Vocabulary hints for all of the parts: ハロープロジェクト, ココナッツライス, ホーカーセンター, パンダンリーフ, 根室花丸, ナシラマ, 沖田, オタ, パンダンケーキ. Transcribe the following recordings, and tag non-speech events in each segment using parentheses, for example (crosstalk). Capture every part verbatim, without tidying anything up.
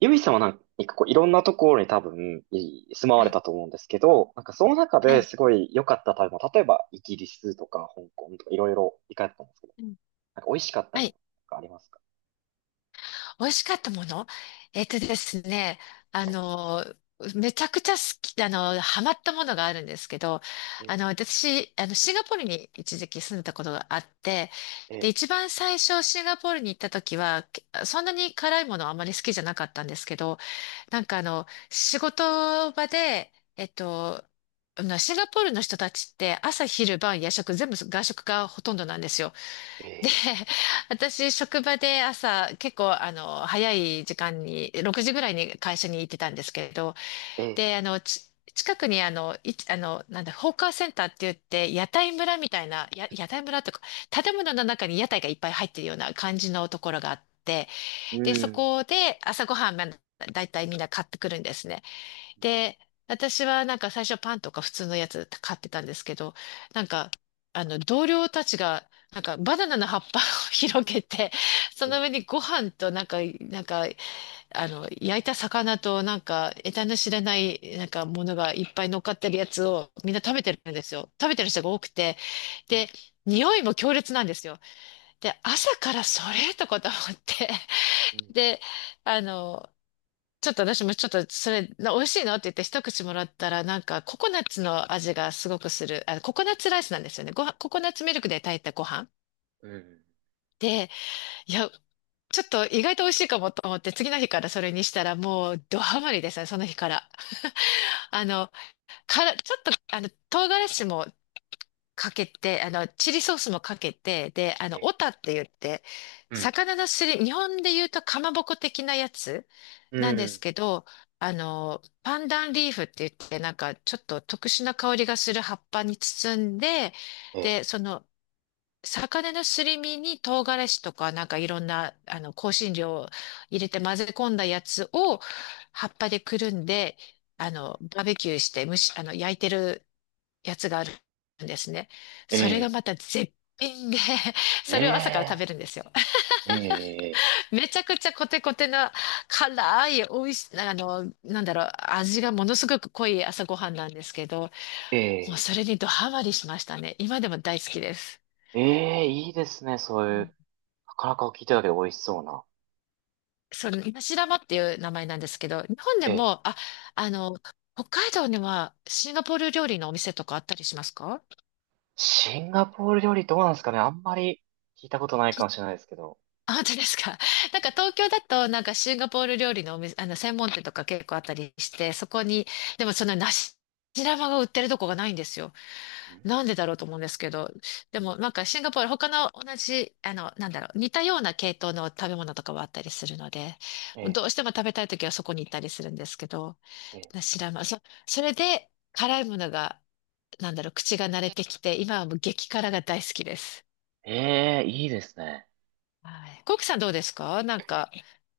ゆいさんはなんかこういろんなところに多分い住まわはれい、たと思うんですけど、なんかその中はでい、すごい良かった食べ物、例えばイギリスとか香港とかいろいろ行かれてたんですけど、うん、なんか美味しかったはものい。とかありますか？美味しかったもの。えっとですね、あの、めちゃくちゃ好き、あの、ハマったものがあるんですけど、えあの、私、あの、シンガポールに一時期住んだことがあって、え、えで、え、一番最初シンガポールに行った時は、けそんなに辛いものはあまり好きじゃなかったんですけど、なんかあの、仕事場で、えっと、あのシンガポールの人たちって朝昼晩夜食全部外食がほとんどなんですよ。えで、(laughs) 私、職場で朝、結構、あの、早い時間に、ろくじぐらいに会社に行ってたんですけれど、え、ええ、で、あの、ち近くに、あの、い、あの、なんだ、ホーカーセンターって言って、屋台村みたいな、や、屋台村とか、建物の中に屋台がいっぱい入ってるような感じのところがあって、うで、そん、こで朝ごはん、まあだいたいみんな買ってくるんですね。で、私はなんか最初パンとか普通のやつ買ってたんですけど、なんか、あの、同僚たちが、なんかバナナの葉っぱを (laughs) 広げて、そええ、の上にご飯となんか、なんか、あの、焼いた魚となんか、得体の知れない、なんかものがいっぱい乗っかってるやつをみんな食べてるんですよ。食べてる人が多くて。うん、で、匂いも強烈なんですよ。で、朝からそれとかと思って。う (laughs) ん、で、あの、ちょっと私もちょっとそれ、な美味しいのって言って一口もらったら、なんかココナッツの味がすごくする。あ、ココナッツライスなんですよね。ご飯、ココナッツミルクで炊いたご飯。うん、で、いや、ちょっと意外と美味しいかもと思って、次の日からそれにしたらもうドハマりですね、その日から。あの、から、ちょっと、あの、唐辛子もかけて、あの、チリソースもかけて、で、あえの、オえ、タって言って、うん、魚のすり、日本で言うとかまぼこ的なやつうなんですん、けど、あの、パンダンリーフって言って、なんかちょっと特殊な香りがする葉っぱに包んで、え、で、その、魚のすり身に唐辛子とか、なんかいろんな、あの、香辛料を入れて混ぜ込んだやつを葉っぱでくるんで、あの、バーベキューして蒸し、あの、焼いてるやつがあるんですね。え、それがえ、また絶品で、(laughs) え、それを朝から食えべえ、るんですよ。ええ、(laughs) めちゃくちゃコテコテな辛い、美味しい、あの、なんだろう、味がものすごく濃い朝ごはんなんですけど、えもうえ、それにドハマりしましたね。今でも大好きです。ええ、いいですね、そういう。なかなか聞いてただけど美味しそうな。その、ナシラマっていう名前なんですけど、日本でえ、も、あ、あの、北海道にはシンガポール料理のお店とかあったりしますか？シンガポール料理どうなんですかね、あんまり聞いたことないかもしれないですけど。あ、本当ですか。(laughs) なんうん。か東京だと、なんかシンガポール料理のお店、あの、専門店とか結構あったりして、そこに、でもその梨玉が売ってるとこがないんですよ。うん、なんでだろうと思うんですけど。でうん、もなんかシンガポール、他の同じ、あの、なんだろう、似たような系統の食べ物とかはあったりするので、ええ、どうしても食べたい時はそこに行ったりするんですけど、え梨玉、そ、それで辛いものが、なんだろう、口が慣れてきて、今はもう激辛が大好きです。え、ええ、いいですね。はい。コウキさんどうですか？なんか、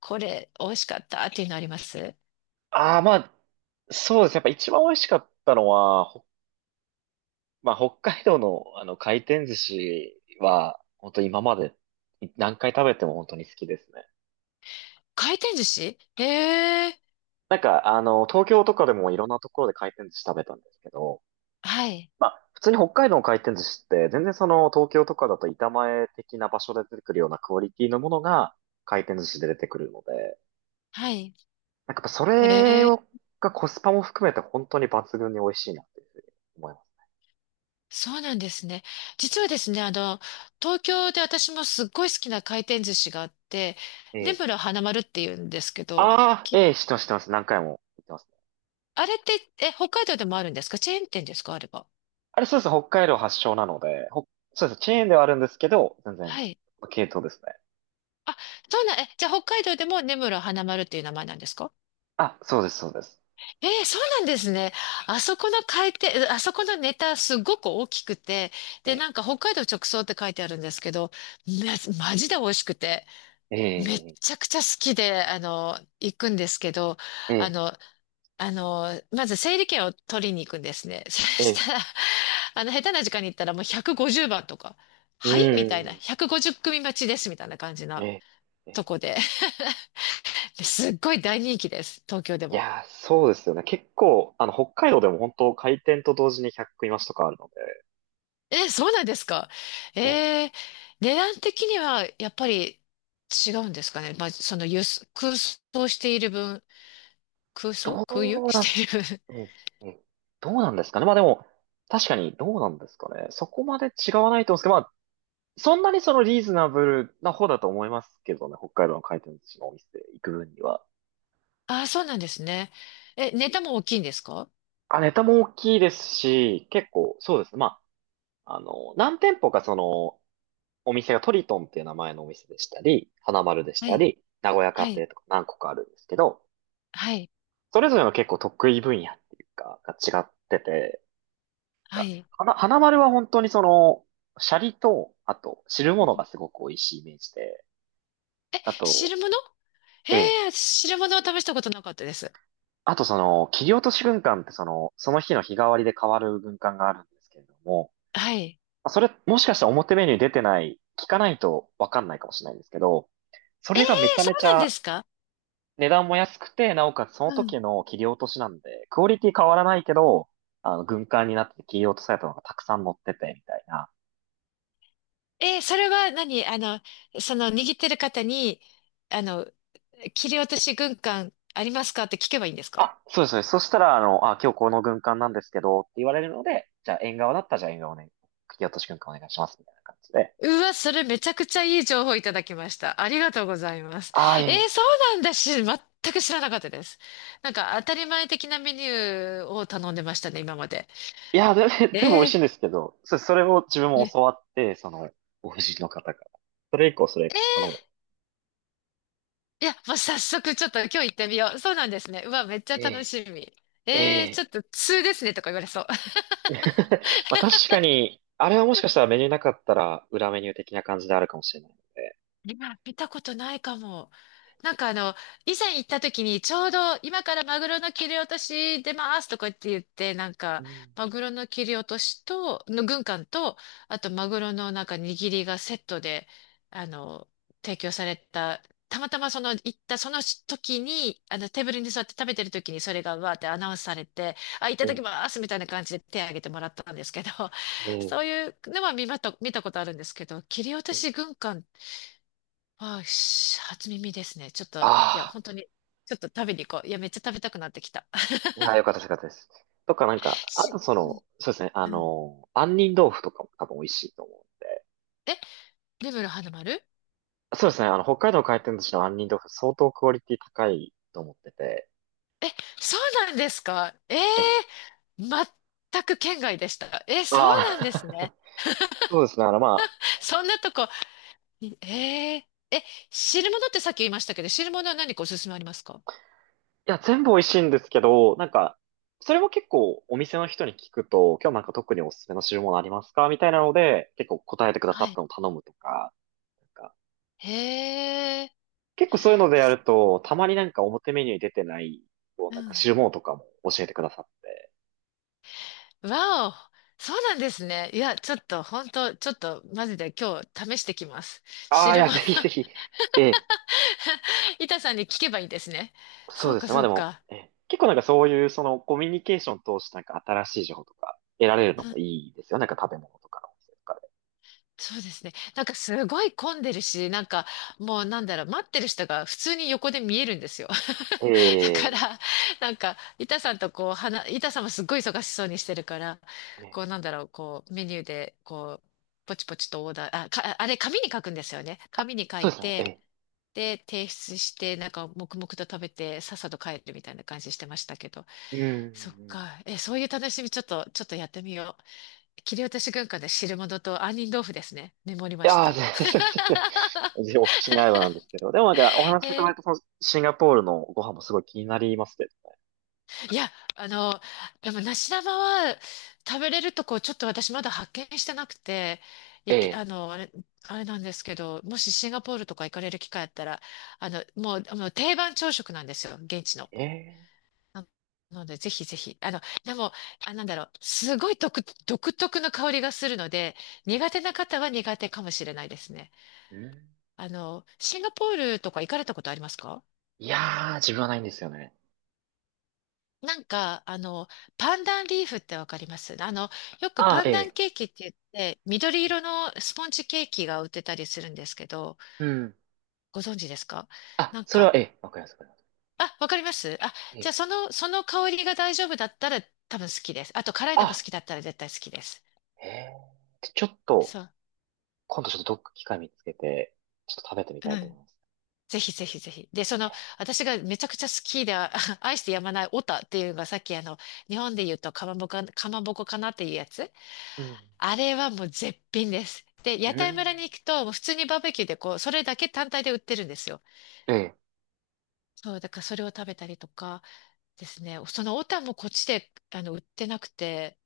これ美味しかったっていうのあります？ああ、まあ、そうですね。やっぱ一番美味しかったのは、ほまあ、北海道のあの回転寿司は、本当今までい何回食べても本当に好きですね。回転寿司へえ。なんか、あの、東京とかでもいろんなところで回転寿司食べたんですけど、はい。まあ、普通に北海道の回転寿司って、全然その東京とかだと板前的な場所で出てくるようなクオリティのものが回転寿司で出てくるので、はい。なんかやっぱそへれえ。を、がコスパも含めて本当に抜群に美味しいなっていうふうに思います。そうなんですね。実はですね、あの、東京で私もすっごい好きな回転寿司があって、え根え。室花丸っていうんですけど、ああ、きええ、知ってます、知ってます。何回も言ってますね。あれって、え、北海道でもあるんですか？チェーン店ですかあれば。あれそうですね、北海道発祥なので、ほそうです、チェーンではあるんですけど、全然、はい。系統ですね。あ、そうなん、え、じゃあ北海道でも根室花丸っていう名前なんですか？あ、そうです、そうです。ええ、そうなんですね。あそこの回転、あそこのネタすごく大きくて、えで、え、なんか北海道直送って書いてあるんですけど、め、マジで美味しくて、えめっえ、ちゃくちゃ好きで、あの、行くんですけど、えあえ、の、あの、まず整理券を取りに行くんですね。(laughs) そえしえ、たら、あの、下手な時間に行ったらもうひゃくごじゅうばんとか、うはいみたいな、ーん、ひゃくごじゅう組待ちですみたいな感じなええ、えとえ、こで (laughs) すっごい大人気です、東京でいも。やー、そうですよね。結構、あの、北海道でも本当開店と同時にひゃく食増しとかあるのえ、そうなんですか？で、え、えー、値段的にはやっぱり違うんですかね。まあ、その輸送空想している分、空想ど空輸 (laughs) うなしている分。ん、え、え、どうなんですかね。まあでも、確かにどうなんですかね。そこまで違わないと思うんですけど、まあ、そんなにそのリーズナブルな方だと思いますけどね、北海道の回転寿司のお店行く分には。(laughs) ああ、そうなんですね。え、ネタも大きいんですか？あ、ネタも大きいですし、結構、そうですね。まあ、あの、何店舗かその、お店がトリトンっていう名前のお店でしたり、花丸でしはたい、り、名古屋は家い、庭とか何個かあるんですけど、はい、それぞれの結構得意分野っていうか、が違ってて、はがい。花、花丸は本当にその、シャリと、あと、汁物がすごく美味しいイメージで、あと、汁物ええ、へえ、汁物を試したことなかったです。あとその、切り落とし軍艦ってその、その日の日替わりで変わる軍艦があるんですけれども、はい。まあそれ、もしかしたら表メニューに出てない、聞かないとわかんないかもしれないんですけど、そええ、れがめちゃそめちうなんでゃすか？値段も安くて、なおかつそのうん。時の切り落としなんで、クオリティ変わらないけど、あの、軍艦になって切り落とされたのがたくさん乗ってて、みたいな。えー、それは何あの、その握ってる方に、あの、切り落とし軍艦ありますかって聞けばいいんですか？あ、そうです、そうです。そしたら、あの、あ、今日この軍艦なんですけど、って言われるので、じゃあ縁側だったら、じゃあ縁側をね、切り落とし軍艦お願いします、みたいな感じで。うわ、それめちゃくちゃいい情報いただきました。ありがとうございます。ああ、えー、いい。そうなんだし、全く知らなかったです。なんか当たり前的なメニューを頼んでましたね、今まで。いや、全部全部美味えしいんー、ですけど、そそれを自分いもえ、教わって、その、お夫人の方から。それ以降、それ頼む。いや、もう早速ちょっと今日行ってみよう。そうなんですね。うわ、めっちゃえ楽え、しみ。ええー、ちょっえ。と通ですねとか言われそう。(laughs) まあ確かに、あれはもしかしたらメニューなかったら裏メニュー的な感じであるかもしれないので。(laughs) 今見たことないかも。なんかあの、以前行った時にちょうど今からマグロの切り落とし出ますとかって言って、なんうかん。マグロの切り落としと、の軍艦と、あとマグロのなんか握りがセットで、あの、提供された、たまたまその行ったその時に、あのテーブルに座って食べてる時にそれがわーってアナウンスされて、あ、いたうだん、きますみたいな感じで手を挙げてもらったんですけど、うん、そういうのは見まと、見たことあるんですけど、切り落とうん。し軍艦？あー、し初耳ですね。ちょっと、いや、あ本当に、ちょっと食べに行こう。いや、めっちゃ食べたくなってきた。(laughs) あ、ああ、よかったです、よかったです。とか、なんか、あとし、そうん、の、そうですね、あうん。の、杏仁豆腐とかも多分美味しいと思う。え、根室花丸、そうですね、あの、北海道回転寿司の杏仁豆腐相当クオリティ高いと思ってて。え、そうなんですか？ええええ、ー、全く県外でした。え、そうあなんですね。あ、(laughs) そうですね、あの、まあ、そんなとこ、ええー、え、汁物ってさっき言いましたけど、汁物は何かおすすめありますか？いや、全部美味しいんですけど、なんか、それも結構お店の人に聞くと、今日なんか特におすすめの汁物ありますか、みたいなので、結構答えてくださはっい。たのを頼むとか、なんか、へえ、結構そういうのでやると、たまになんか表メニューに出てない、こううなんかん。汁物とかも教えてくださって。わお、そうなんですね。いや、ちょっと、本当ちょっと、マジで今日試してきます。ああ、い汁や、物 ぜひぜひ。ええ、(laughs) 板さんに聞けばいいんですね。そそううですか、ね。まあそうでも、か。ええ、結構なんかそういう、そのコミュニケーションを通してなんか新しい情報とか得られるのもいいですよ。なんか食べ物とかのお店とかそうですね。なんかすごい混んでるし、なんかもうなんだろう、待ってる人が普通に横で見えるんですよ。で。(laughs) だかえら、なんか、板さんとこう、話、板さんもすっごい忙しそうにしてるから、え、ね、こうなんだろう、こう、メニューで、こう、ポチポチとオーダー、あ、か、あれ、紙に書くんですよね。紙に書そいうですね。て、えで、提出して、なんか黙々と食べて、さっさと帰るみたいな感じしてましたけど。え、うそっん。か。え、そういう楽しみ、ちょっと、ちょっとやってみよう。切り落とし軍艦で汁物と杏仁豆腐ですね。メモりいましやー、た。全然、全然 (laughs) お口に合えばなんですけど。でもなんか、お話しいたえだーいたそのシンガポールのご飯もすごい気になりますけどね。いや、あの、でも梨玉は食べれるとこちょっと私まだ発見してなくて、えいき、あえ。の、あれ、あれなんですけど、もしシンガポールとか行かれる機会あったら、あの、もう、もう定番朝食なんですよ、現地の。ええ。なので、ぜひぜひ。あの、でも、あ、なんだろう。すごい独、独特の香りがするので、苦手な方は苦手かもしれないですね。うん、あの、シンガポールとか行かれたことありますか？いやー、自分はないんですよね。なんか、あの、パンダンリーフってわかります？あの、よくあパあ、えンダンえ。ケーキって言って、緑色のスポンジケーキが売ってたりするんですけど、うん。ご存知ですか？あ、なんそれは、か、ええ、わかります、わかります。あ、わかります、あ、えじゃあえ。その、その香りが大丈夫だったら多分好きです。あと、辛いのが好あ、きだったら絶対好きです。ええ。でちょっと、そう。今度ちょっとどっか機会見つけて、ちょっと食べてみうたいと思んいます。ぜひぜひぜひ。で、その、私がめちゃくちゃ好きで、あ (laughs) 愛してやまないオタっていうのがさっきあの、日本で言うとかまぼこ、かまぼこかなっていうやつ。うん。あれはもう絶品です。で、う屋台ん。村に行くと、もう普通にバーベキューでこう、それだけ単体で売ってるんですよ。ええ。そう、だからそれを食べたりとかですね。そのオタもこっちで、あの、売ってなくて、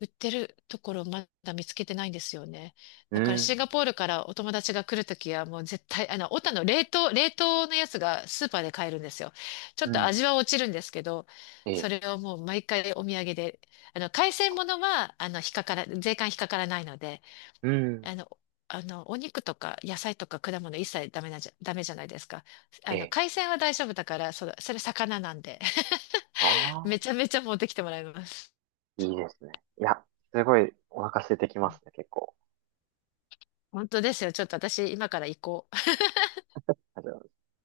売ってるところまだ見つけてないんですよね。うだからシん。ンガポールからお友達が来るときはもう絶対、あの、オタの冷凍、冷凍のやつがスーパーで買えるんですよ。ちょうっとん。味は落ちるんですけど、えそえ。れをもう毎回お土産で、あの、海鮮物は、あの、引っかから、税関引っかからないので、うん。あの、あの、お肉とか野菜とか果物一切ダメなんじゃ、ダメじゃないですか。えあの、え。海鮮は大丈夫だから、その、それ魚なんで、(laughs) あめちゃあ。めちゃ持ってきてもらいます。いいですね。いや、すごいお腹空いてきますね、結構。本当ですよ。ちょっと私、今から行こう。あじゃあ